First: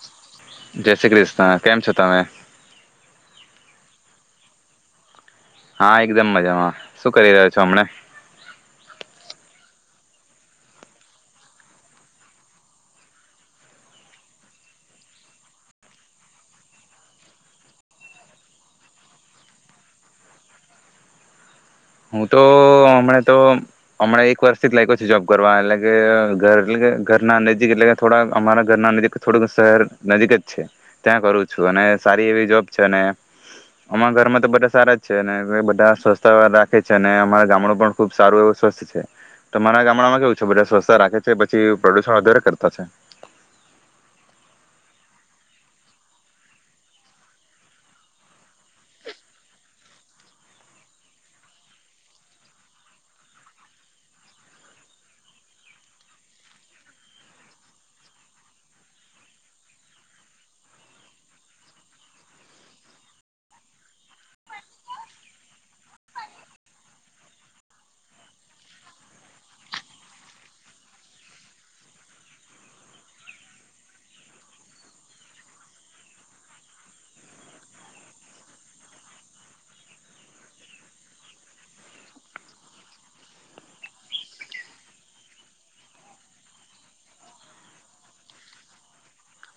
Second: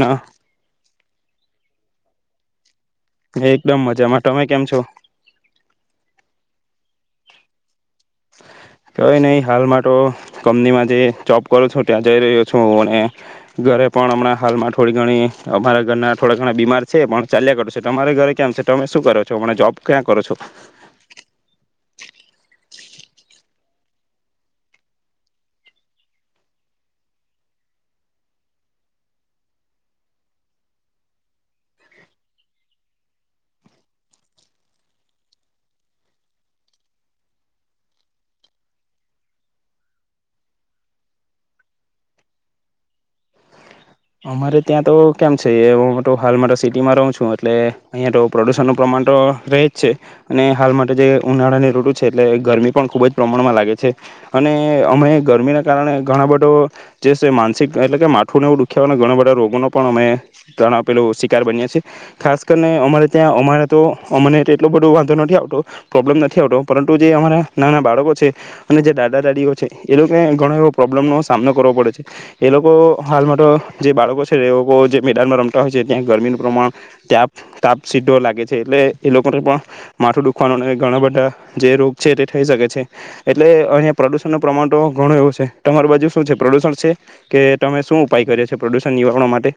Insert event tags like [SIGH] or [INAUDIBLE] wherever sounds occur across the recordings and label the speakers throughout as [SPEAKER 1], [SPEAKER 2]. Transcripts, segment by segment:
[SPEAKER 1] ના
[SPEAKER 2] જય શ્રી કૃષ્ણા. કેમ છો, તમે?
[SPEAKER 1] એકદમ મજામાં, તમે કેમ છો?
[SPEAKER 2] હા, એકદમ મજામાં, શું કરી રહ્યો છો, હમને?
[SPEAKER 1] કઈ નહી હાલમાં તો કંપનીમાં જે જોબ કરો છો ત્યાં જઈ રહ્યો છું અને ઘરે પણ હમણાં હાલમાં થોડી ઘણી અમારા ઘરના થોડા ઘણા બીમાર છે, પણ ચાલ્યા કરો છે, તમારે ઘરે કેમ છે, તમે શું કરો છો, હમણાં જોબ ક્યાં કરો છો?
[SPEAKER 2] હું તો હમણા તો હમણાં એક વર્ષથી જ લાયકો છું જોબ કરવા, એટલે કે ઘર એટલે કે ઘર ના નજીક એટલે કે થોડા અમારા ઘર ના નજીક થોડુંક શહેર નજીક જ છે ત્યાં કરું છું અને સારી એવી જોબ છે ને અમાણા ઘરમાં તો બધા સારા જ છે બધા સ્વસ્થ રાખ. રાખે છે અને અમારા ગામડું પણ ખુબ સારું એવ સ્વસ્થ છે. તમારા ગામડામાં કેવું છે, બધા સ્વસ્છતા રાખે છે, પછી પ્રદૂષણ વધારે કરતા છે?
[SPEAKER 1] અમારે ત્યાં તો કેમ છે એ હું તો હાલમાં સિટીમાં રહું છું, એટલે અહીંયા તો પ્રદુષણનું પ્રમાણ તો રહે જ છે અને હાલ માટે જે ઉનાળાની ઋટુ છે એટલે ગરમી પણ ખૂબજ પ્રમાણમાં લાગે છે અને અમે ગરમીના કારણે ઘણા બધો જે છે માનસિક એટલે કે માથું નેવું દુખ ખ્યાવાના ઘણા બધા રોગોનો પણ અમે ત્રણ આપેલો શિકાર બન્યા છીએ, ખાસ કરીને અમારે ત્યાં અમારે તો અમને એટલો બધો વાંધો નથી આવતો, પ્રોબ્લેમ નથી આવતો, પરંતુ જે અમારા નાના બાળકો છે અને જે દાદા દાદીઓ છે એ લોકોને ઘણો એવો પ્રોબ્લમનો સામનો કરવો પડે છે, એ લોકો હાલમાં તો જે બાળકો છે એ લોકો જે મેદાનમાં રમતા હોય છે ત્યાં ગરમીનું પ્રમાણ ત્યાપ તાપ સીધો લાગે છે, એટલે એ લોકોને પણ માથું દુખવાનું ઘણા બધા જે રોગ છે તે થઈ શકે છે, એટલે અહીંયા પ્રદુષણ ન પ્રમાણ તો ઘણું એવું છે, તમારી બાજુ શું છે, પ્રદુષણ છે કે તમે શું ઉપાય કર્યો છો? પ્રદુષણ નિવારણ માટે.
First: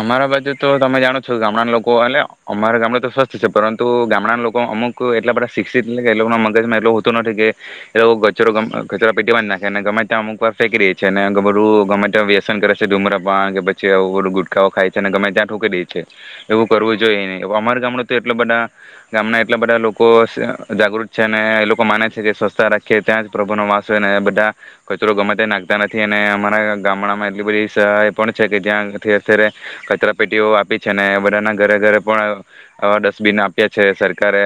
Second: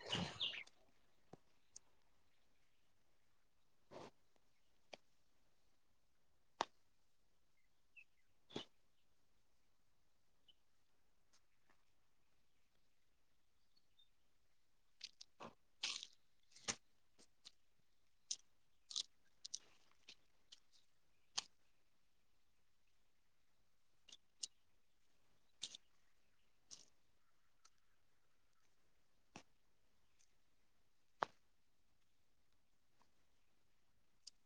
[SPEAKER 2] અમારા બાજુ તો તમે જાણો ગામડાના લોકો અને અમારા ગામડે તો સ્વસ્થ છે પરંતુ ગામડાના લોકો અમુક એટલા બધા શિક્ષિત કે એ લોકો મગજમાં એટ હોતું નથી કે એ લોકો કચરો કચરો પેટી માંજ નાખેને ગમે ત્યાં અમુક વા ફેંકી દે છે, અને બધું ગમે ત્યાં વ્યસન કરે છે, ધુમરાપાન કે પછી બધું ગુટકાઓ ખાય છે ને ગમે ત્યાં થૂંકી દે છે, એવું કરવું જોઈએ નઈ. અમારા ગામડુ તો એટલા બધા ગામના એટલા બધા લોકો જાગૃત છે ને એ લોકો માને છે કે સ્વસ્છતા રાખીે ત્યાં જ પ્રભનો વાસ હોય, ને બધા કચરો ગમે ત્યાં નાખતા નથી અને અમારા ગામડામાં એટલી બધી સહ એ પણ છે કે જ્યાં કચરા પેટીઓ આપી છે, બધાના ઘરે ઘરે પણ આવા ડસ્ટબિન આપ્યા છે સરકારે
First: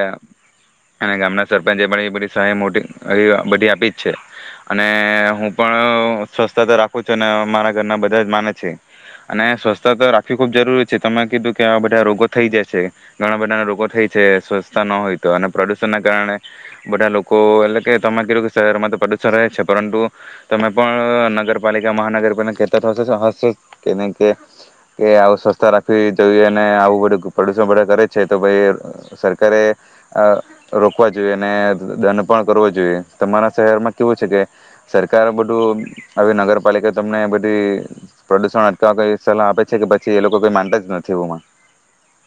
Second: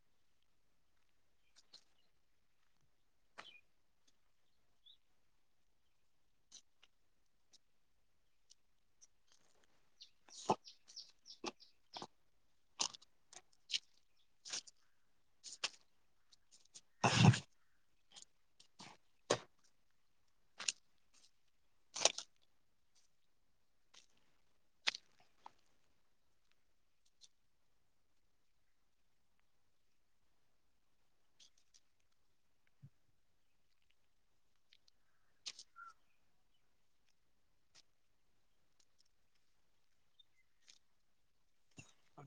[SPEAKER 2] અને ગામના સરપંચે પણ એ બધી સહાય મોટી બધી આપીજ છે અને હું પણ સ્વસ્થ તો રાખું છું અને મારા ઘરના બધા જ માને છે અને સ્વચછતા તો રાખવી ખૂબ જરૂરી છે, તમે કીધું કે આવા બધા રોગો થઈ જાય છે, ઘણા બધા ના રોગો થાય છે, સ્વચ્તા ન હોય તો અને પ્રદુષણ ના કારણે બધા લોકો એટલે કે તમે કીધું કે શહેરમાં તો પ્રદુષણ રહે છે, પરંતુ તમે પણ નગરપાલિકા મહાનગરપાલિકા કહેતા હશે હશે કે કે? કે આવું સ્વસ્તા રાખવી જોઈએ અને આવું બધું પ્રદુષણ બધા કરે છે, તો ભાઈ સરકારે રોકવા જોઈએ અને દંડ પણ કરવો જોઈએ. તમારા શહેરમાં કેવું છે કે સરકાર બધું આવી નગરપાલિકા તમને બધી પ્રદુષણ અટકવા સલાહ આપે છે કે પછી એ લોકો કઈ નતા જ નથી એુંમાં?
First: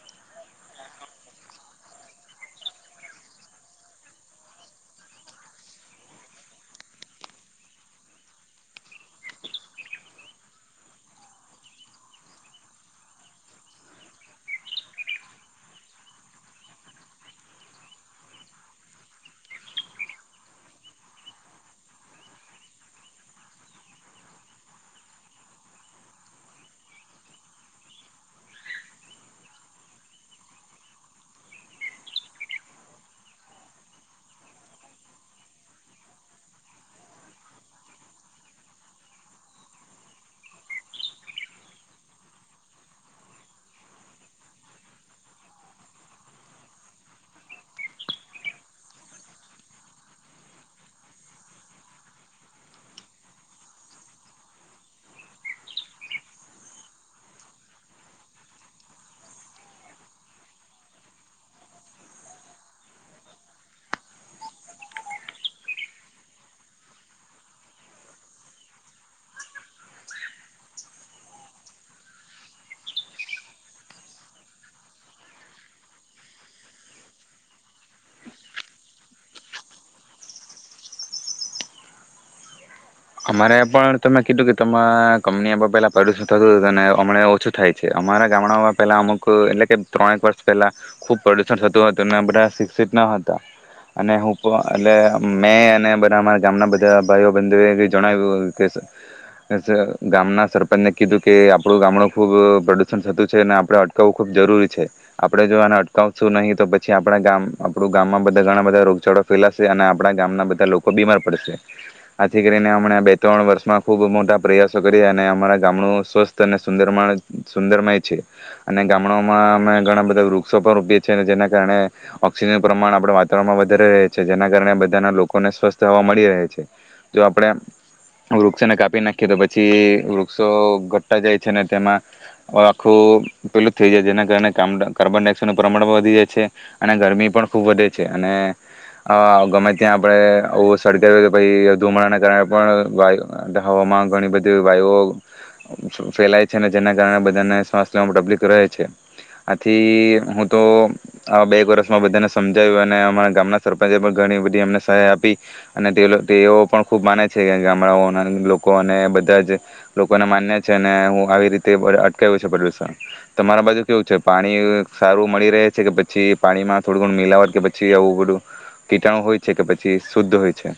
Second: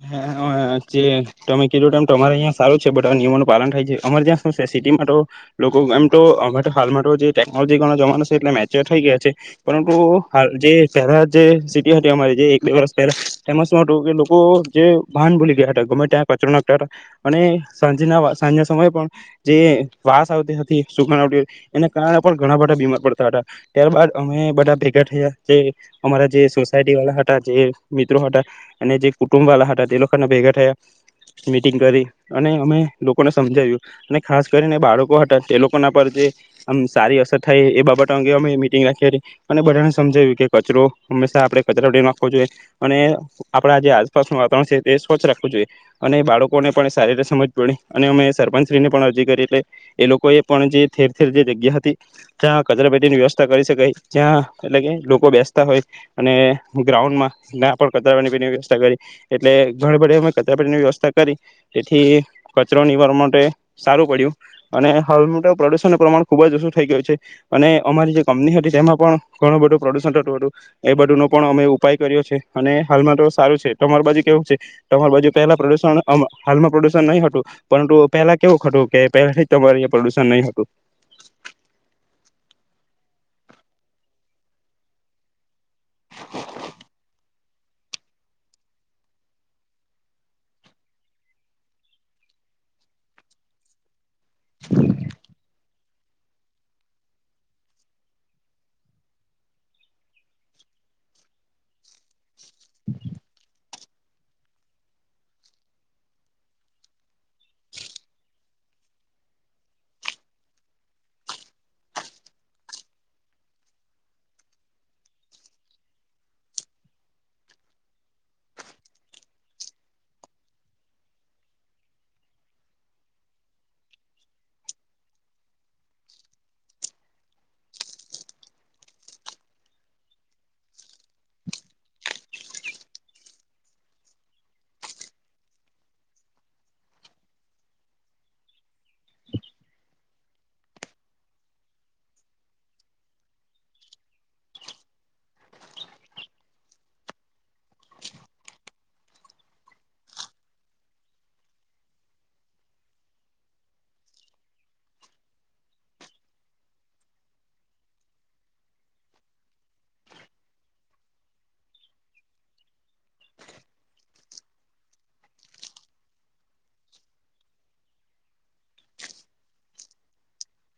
[SPEAKER 1] હા જે તમે કીધું તેમ તમારે અહીંયા સારું છે બધા નિયમોનું પાલન થાય છે. અમારે ત્યાં શું છે સિટીમાં તો લોકો એમ તો હાલમાં જે ટેકનોલોજી વાળો જમાનો છે એટલે મેચ્યોર થઈ ગયા છે, પરંતુ હાલ જે પહેલા જે સિટી હતી અમારી જે એક બે વર પહેલા ફેમસ હતું, કે લોકો જે ભાન ગયા ગમે ત્યાં કચરો નાખતા હતા અને સાંજના સાંજના સમયે પણ જે વાસ આવતી હતી સુક આવતી એના કારણે પણ ઘણા બધા બીમાર પડતા હતા, ત્યારબાદ અમે બધા ભેગા થયા જે અમારા જે સોસાયટી વાળા હતા જે મિત્રો હતા અને જે કુટુંબ વાળા હતા તે લોકો આખાના ભેગા થયા, મિટિંગ કરી અને અમે લોકોને સમજાવ્યું અને ખાસ કરીને બાળકો હતા તે લોકોના પર જે આમ સારી અસર થાય એ બાબતો અંગે અમે મિટિંગ રાખી હતી અને બધાને સમજાવ્યું કે કચરો હંમેશા આપડે કચરા પેટીમાં નાખવો જોઈએ અને આપણા જે આસપાસનું વાતાવરણ છે એ સ્વચ્છ રાખવું જોઈએ અને બાળકોને પણ સારી રીતે સમજ પડી અને અમે સરપંચશ્રીને પણ અરજી કરી એટલે એ લોકોએ પણ જે ઠેર ઠેર જે જગ્યા હતી ત્યાં કચરા પેટીની વ્યવસ્થા કરી શકાય, જ્યાં એટલે કે લોકો બેસતા હોય અને ગ્રાઉન્ડમાં ના્યાં પણ કચરાપેણી પેટીની વ્યવસ્થા કરી એટલે ઘણી બધે અમે કચરાપેટીની વ્યવસ્થા કરી તેથી કચરોની ફ માટે સારું પડ્યું અને હાલમેટ પ્રદૂષણનું પ્રમાણ ખૂબજ ઓછું થઈ ગયું છે અને અમારી જે કંપની હતી તેમાં પણ ઘણું બધું પ્રદૂષણ થતું હતું, એ બધુંનો પણ અમે ઉપાય કર્યો છે અને હાલમેટ સારું છે, તમારી બાજુ કેવું છે, તમાર બાજુ પહેલા પ્રદુષણ હાલમાં પ્રદુષણ નહી હતું, પરંતુ પહેલા કેવું હતું, કે પલા તમાર પ્રદુષણ નહી હતું?
[SPEAKER 2] અમારે પણ તમે કીધું કે તમારા કંપની બા પેલા પ્રદુષણ થતું હતું અને હમ ઓછું થાય છે, અમારા ગામડાઓમાં પહેલાં અમુક એટલે કે ત્રણેક વર્ષ પહેલાં ખૂબ પ્રદૂષણ થતું હતું અને બધા શિક્ષિત ન હતા અને હું [UNINTELLIGIBLE] એટલે આમ મેં અને બધારા ગામના બધા ભાઈઓ બંધુ જણાવ્યું કે ગામના સરપંચને કીધું કે આપણું ગામડું ખૂબ પ્રદુષણ થતું છે અને આપણે અટકાવવું ખૂબ જરૂરી છે. આપડે જો આને અટકાવશું નહી, તો પછી આપડા ગામ આપણું ગામમાં બધા ઘણા બધા રોગચાળો ફેલાશે અને આપણા ગામના બધા લોકો બીમાર પડશે, આથી કરીને અ બે ત્રણ વર્ષમાં ખૂબ મોટા પ્રયાસો કરીએ અને અમારા ગામડું સ્વસ્થ અને સુંદર સુંદરમય છે અને ગામડામાં અમે ઘણા બધા વૃક્ષો પણ રોપીએ છીએ અને જેના કારણે ઓક્સિજનનું પ્રમાણ આપણે વાતાવરણમાં વધારે રહે છે, જેના કારણે બધાના લોકોને સ્વસ્થ હવા મળી રહે છે. જો આપડે વૃક્ષોને કાપી નાખીએ તો પછી વૃક્ષો ઘટતા જાય છે ને તેમાં આખું પેલું જ થઈ જાય છે જેના કારણેામ કાર્બન ડાયક્સાઇડનું પ્રમાણ પણ વધી જાય છે અને ગરમી પણ ખૂબ વધે છે અને ગમે ત્યાં આપડણે સળગાવીએ તો પછી ધુમડાને કારણે પણ વાય હવામાં ઘણી બધી વાયુઓ ફેલાય છે અને જેના કારણે બધાને શ્વાસ લેવામાં તકલીક રહે છે. આથી હું તો આ બે વર્ષમાં બધાને સમજાવ્યું અને અમારા ગામના સરપંચે પણ ઘણી બધી એમને સહાય આપી અને તેઓ પણ ખુબ માને છે કે ગામડાઓના લોકો અને બધા જ લોકોને માન્ય છે અને હું આવી રીતે અટકાવું છે પ્રદષણ. તમારા બાજુ કેવું છે, પાણી સારું મળી રહે છે કે પછી પાણીમાં થોડું ઘણું મિલાવટ કે પછી આવું બધું કીટાણુ હોય છે, કે પછી શુદ્ધ હોય છે?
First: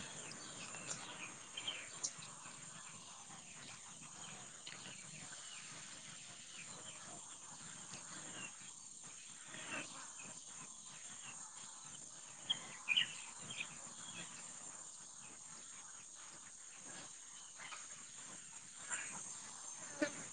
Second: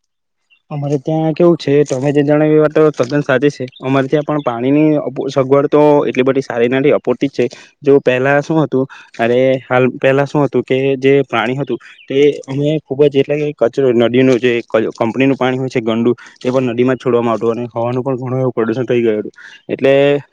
[SPEAKER 1] અમારે ત્યાં કેવું છે તમે જે જાણે એ વાત તદ્દન સાચી છે અમારે ત્યાં પણ પાણીની સગવડ તો એટલી બધી સારી નથી અપૂર્તી જ છે જો પહેલા શું હતું અરે હાલ પહેલા શું હતું કે જે પાણી હતું તે અમે ખુબ જ એટલે કે કચરો નદીનું જે કંપનીનું. પાણી હોય છે ગંડું એ પણ નદીમાં જ છોડવામાં આવતું અને હવાનું પણ ઘણું એવું પ્રદુષણ થઈ ગયું હતું એટલે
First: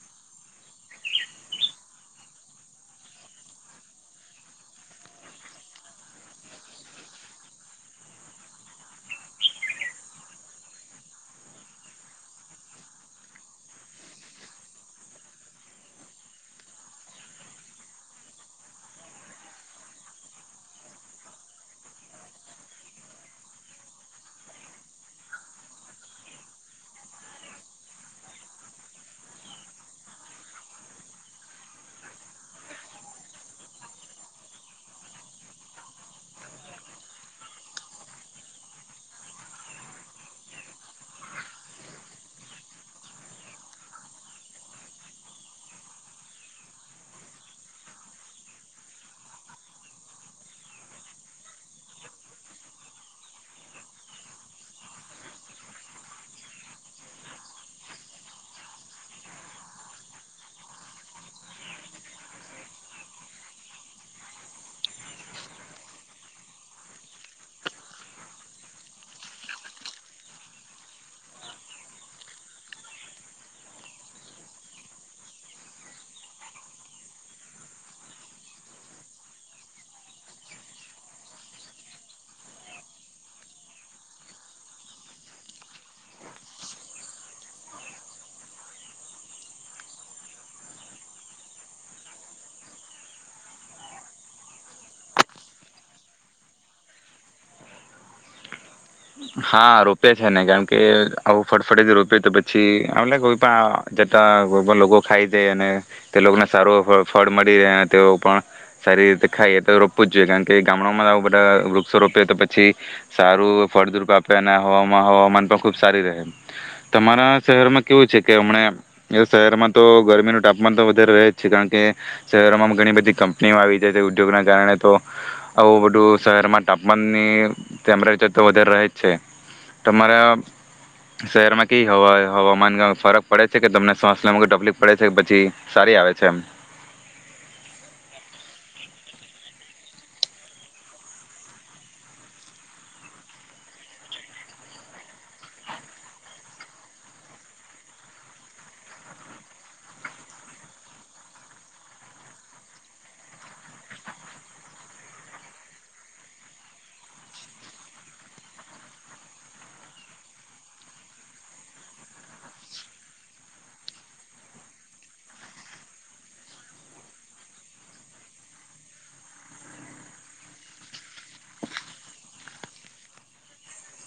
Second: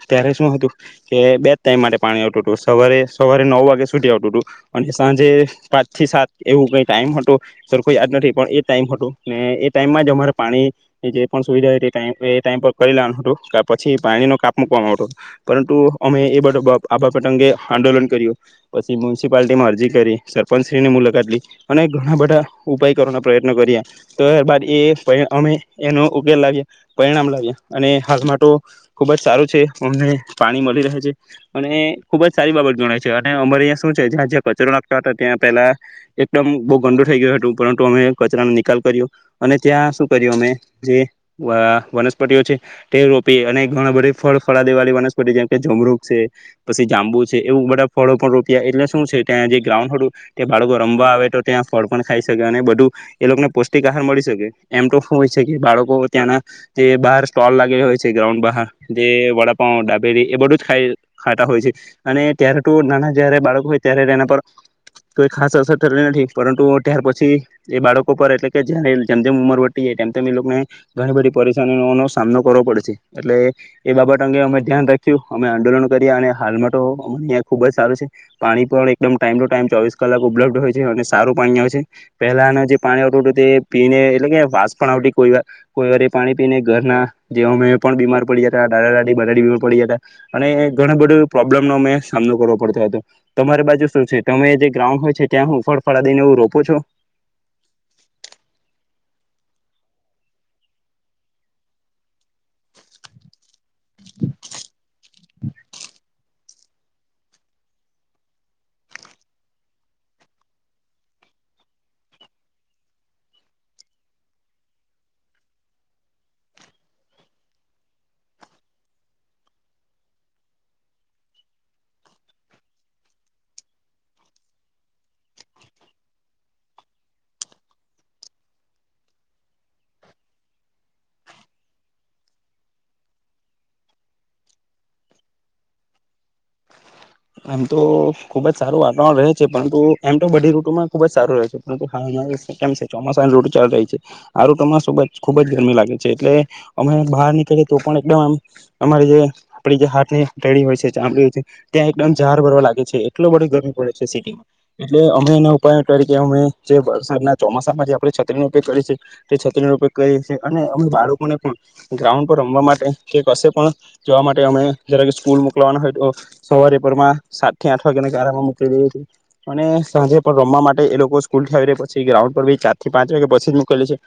[SPEAKER 1] ત્યારે શું હતું કે બે જ ટાઈમ માટે પાણી આવતું હતું સવારે સવારે નવ વાગ્યા સુધી આવતું હતું અને સાંજે પાંચથી સાત એવું કંઈ ટાઈમ હતો સર કોઈ યાદ નથી પણ એ ટાઈમ હતો ને એ. ટાઈમમાં જ અમારે પાણી જે પણ સુવિધા ટ એ ટાઈમ પર કરી લેવાનું હતું પછી પાણીનો કાપ મુૂકવામાં આવતો પરંતુ અમે એ બધો આ બાપટ અંગે આંદોલન કર્યું પછી મ્યુનિસિપાલિટીમાં અરજી કરી સરપંચશ્રીની મુલાકાત લી અને ઘણા બધા ઉપાય કરવાના પ્રયત્ન કર્યા ત્યારબાદ. એ અમે એનો ઉકેલ લાગીએ પરિણામ લાવીએ અને હાાલમાં તો ખુબ જ સારું છે અમને પાણી મળી રહે છે અને ખુબ જ સારી બાબત ગણાય છે અને અમારે અ્યાં શું છે્યાં જ્યાં કચરો નાખતા હતા ત્યાં પહેલા એકદમ બહુ ગંડો થઈ ગયો હતું પરંતુ અમે કચરાનો નિકાલ કર્યો. અને ત્યાં શું કર્યું અમે જે વનસ્પતિઓ છે તે રોપી અને ઘણા બધી ફળ ફળા દેવાળી વનસ્પતિ જેમકે જમરૂુક છે પછી જાંબુ છે એવું બધા ફળો પણ રોપ્યા એટલે શું છે ત્યાં જે ગ્રાઉન્ડું બાળકો રમવા આવે તો ત્યાં ફળ પણ ખાઈ શકે અને બધું એ લોકોને પૌષ્ટિક આહાર મળી શકે. એમ તો હોય છે કે બાળકો ત્યાંના જે બહાર સ્ટોલ લાગેલા હોય છે ગ્રાઉન્ડ બહાર જે વડાપ ડાબેરી એ બધું જાય ખાતા હોય છે અને ત્યારે તો નાના જયારે બાળકો હોય ત્યારે એના પર કોઈ ખાસ અસર થલી નથી પરંતુ ત્યાર પછી એ બાળકો પર એટલે કે જારે. જેમ તેમ ઉંમર વટી જાય તેમ તેમ એ લોકોને ઘણી બધી પરેશાનીઓનોો સામનો કરવો પડે છે એટલે એ બાબત અંગે અમે ધ્યાન રાખ્યું અમે આંદોલન કર્યા અને હાલમાં તો અ અ્યાં ખૂબ જ સારું છે પાણી પણ એકદમ ટાઈમ ટુ ટાઈમ ચોવીસ કલાક ઉપલબ્ધ હોય છે અને સારું પાણી આવે છે પહેલાના જે પાણી આવતું હતું તે. પીને એટલે કે વાસ પણ આવતી કોઈ વાર કોઈ વાર પાણી પીને ઘરના જે અ પણ બીમાર પડી જતા દાદા દાદી બધા બીમાર પડી જ હતા અને ઘણ બધું પ્રોબ્લેમનોો અમે સામનો કરવો પડતો હતો તમારી બાજુ શું છે તમે જે ગ્રાઉન્ડ હોય છે ત્યાં હું ફળફળા દને એું રોપો છો.
[SPEAKER 2] હા રોપ્યા છે ને કારમ કે આવું ફટફટેથી રોપ્યો તો પછી એમ કોઈ પણ. [UNINTELLIGIBLE] અને તે લોકોને સારું ફળ મળી રહે અને તેઓ પણ સારી રીતે ખાઈ તો રોપવું જ જોઈએ કારણ કે ગામડામાં બધા વૃક્ષો રોપે તો પછી સારું. ફળદ્રપ આપે અને હવામાં હવામાન પણ ખૂબ સારી રહે તમારા શહેરમાં કેવું છે કે હમણાં એ શહેરમાં તો ગરમીનું તાપમાન તો વધારે રહે જ છે કારણ કે શહેરોમાં ઘણી બધી કંપનીઓ આવી જાય છે ઉદ્યોગના કારણે તો આવું બધું શહેરમાં તાપમાનની ટેમ્પરેચર તો વધારે રહે જ છે તમારા શહેરમાં કે હવા હવામાન ફરક પડે છે કે તમને શ્વાસ લમાં કોઈ તકલીફ પડે છે કે પછી સારી આવે છે એમ
[SPEAKER 1] એમ તો ખુબ જ સારું વાતાવરણ રહે છે પરંતુ એમ તો બધી રૂટોમાં ખુબ જ સારું રહે છે પરંતુ હમ છે ચોમાસા રૂટ ચાલુ રહી છે આ રૂટોમાંબ ખુબ જ ગરમી લાગે છે એટલે અમે બહાર નીકળીએ તો પણ એકદમમ અમારી જે આપ જે હાથળ હોય છે ચામડી હોય છે ત્યાં એકદમ ઝાડ ભરવા લાગે છે એટલો બ ગરમી પડે છે સિટીમાં એટલે અમે એના ઉપાય કરી કે અમે જે વરસાદના ચોમાસામાં જે આપણે છત્રીનોો ઉપયોગ કરીએ છીએ તે છત્રીનોો ઉપયોગ કરીએ છીએ અને અમે બાળકોને પણ ગ્રાઉન્ડ પર રમવા માટે કે કશે પણ જવા માટે અમે જરા સ્કૂલ મોકલવાના હોય તો સવારે પરમાં સાત થી આઠ વાગ્યા કારારામાં મલી હતી અને સાંજે પણ રમવા માટે એ લોકો સ્કૂલ થી આવી રહ્યા પછી ગ્રાઉન્ડ પર બી ચાર થી પાંચ વાગ્યા પછી જ મુૂકેલી છે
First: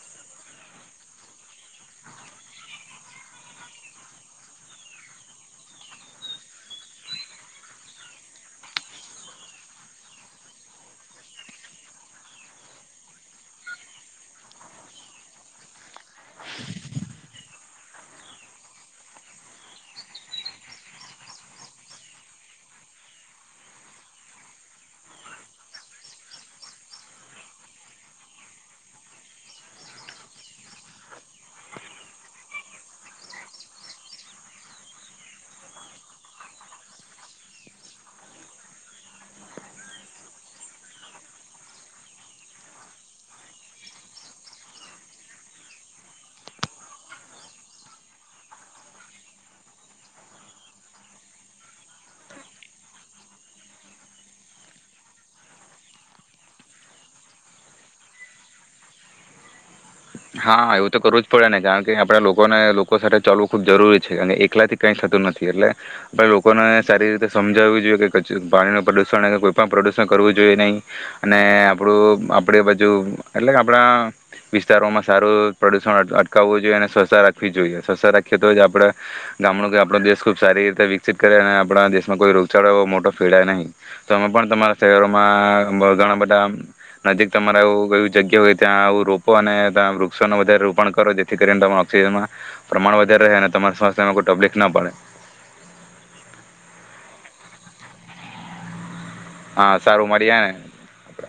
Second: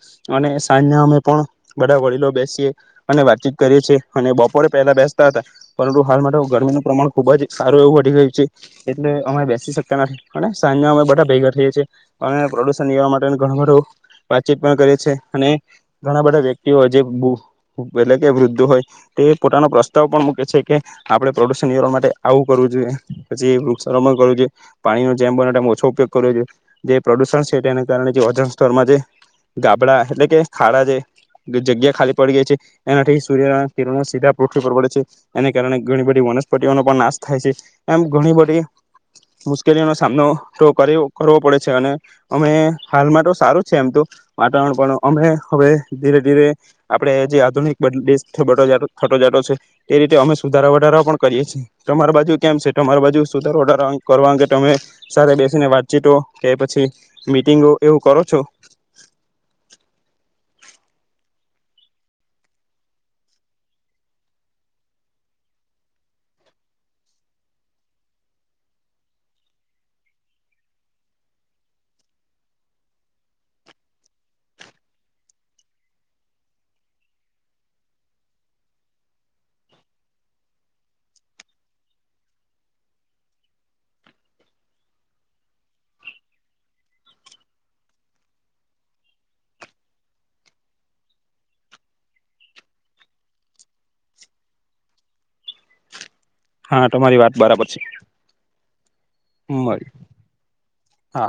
[SPEAKER 1] અને સાંજના અમે પણ બધા વડીલો બેસીએ અને વાતચીત કરીએ છીએ અને બપોરે પહેલા બેસતા હતા પરંતુ હાલ માટે ગરમીનું પ્રમાણ ખૂબ જ સારું એવું હી ગયું છે એટલે અમે બેસી શકતા નથી અને સાંજના અમે બધા ભેગા થઈએ છીએ અમે પ્રદુષણ નિવરવા માટે ઘણ બધો વાતચીત પણ કરીએ છીએ અને ઘણા બધા વ્યક્તિઓ જે એટલે કે વૃદ્ધો હોય તે પોતાનો પ્રસ્તાવ પણ મૂકે છે કે આપણે પ્રદુષણ નિરવા માટે આવું કરવું જોઈએ પછી વૃક્ષારોપણ કરવું જોઈએ પાણીનો જેમ બ ઓછો ઉપયોગ કરવો જોઈએ જે પ્રદુષણ છે તેને કારણે જે વજન સ્તળમાં જે ગાબડા એટલે કે ખાડા જે જગ્યા ખાલી પડી ગયા છે એનાથી સૂર્યના કિરણો સીધા પૃથ્વી પર પડે છે એને કારણે ઘણી બધી વનસ્પતિ ન પણ નાશ થાય છે એમ ઘણી બધી મુશ્કેલીઓનો સામનો તો કરવો પડે છે અને અમે હાલમાં તો સારું છે એમ તો વાતાવરણ પણ અમે હવે ધીરે ધીરે આપણે જે આધુનિક બ બ થટો જાટો છે તે રીતે અમે સુધારા વધારા પણ કરીએ છી તમારા બાજુ કેમ છે તમારી બાજુ સુધાર ઓર્ડર કરવા અંગે તમે સ બેસીને વાતચીતો કે પછી મીટિંગો એવું કરો છો
[SPEAKER 2] હા એવું તો કરવું જ પડે નને કારણ કે આપડા લોકોને લોકો સાથે ચલવું ખૂબ જરૂરી છે કારણ એકલા થી કઈ થતું નથી એટલે આપ લોકોને સારી રીતે સમજાવવીું જોઈએ કે પાણીનું પ્રદુષણ કોઈ પણ પ્રદુષણ કરવું જોઈએ નહી અને આપડું આપડ બાજુ એટલે કે આપણા વિસ્તારોમાં સારું પ્રદુષણ અટકાવવું જોઈએ અને સ્વચ્છ રાખવી જોઈએ સ્વચ્છ રાખીએ તો જ આપણે ગામડું કે આપણો દેશ ખૂબ સારી રીતે વિકસિત કરે અને આપણા દેશમાં કોઈ રોગચાળો એવો મોટો ફેડાય નહીં તો અમે પણ તમારા શરીરોમાં ઘણા બધા નજીક તમારા એું એ જગ્યા હોય ત્યાં આવું રોપો અને વૃક્ષો ન વધારે રોપણ કરો જેથી કરીને ઓક્સિજનમાં પ્રમાણ વધારે રહે અને તમારા સ્વાસ્થ્યમાં કોઈ તકલીફ ના પડે
[SPEAKER 1] હા તમારી વાત બરાબર છે
[SPEAKER 2] હા
[SPEAKER 1] મળી
[SPEAKER 2] સારું મર્યે ને
[SPEAKER 1] હા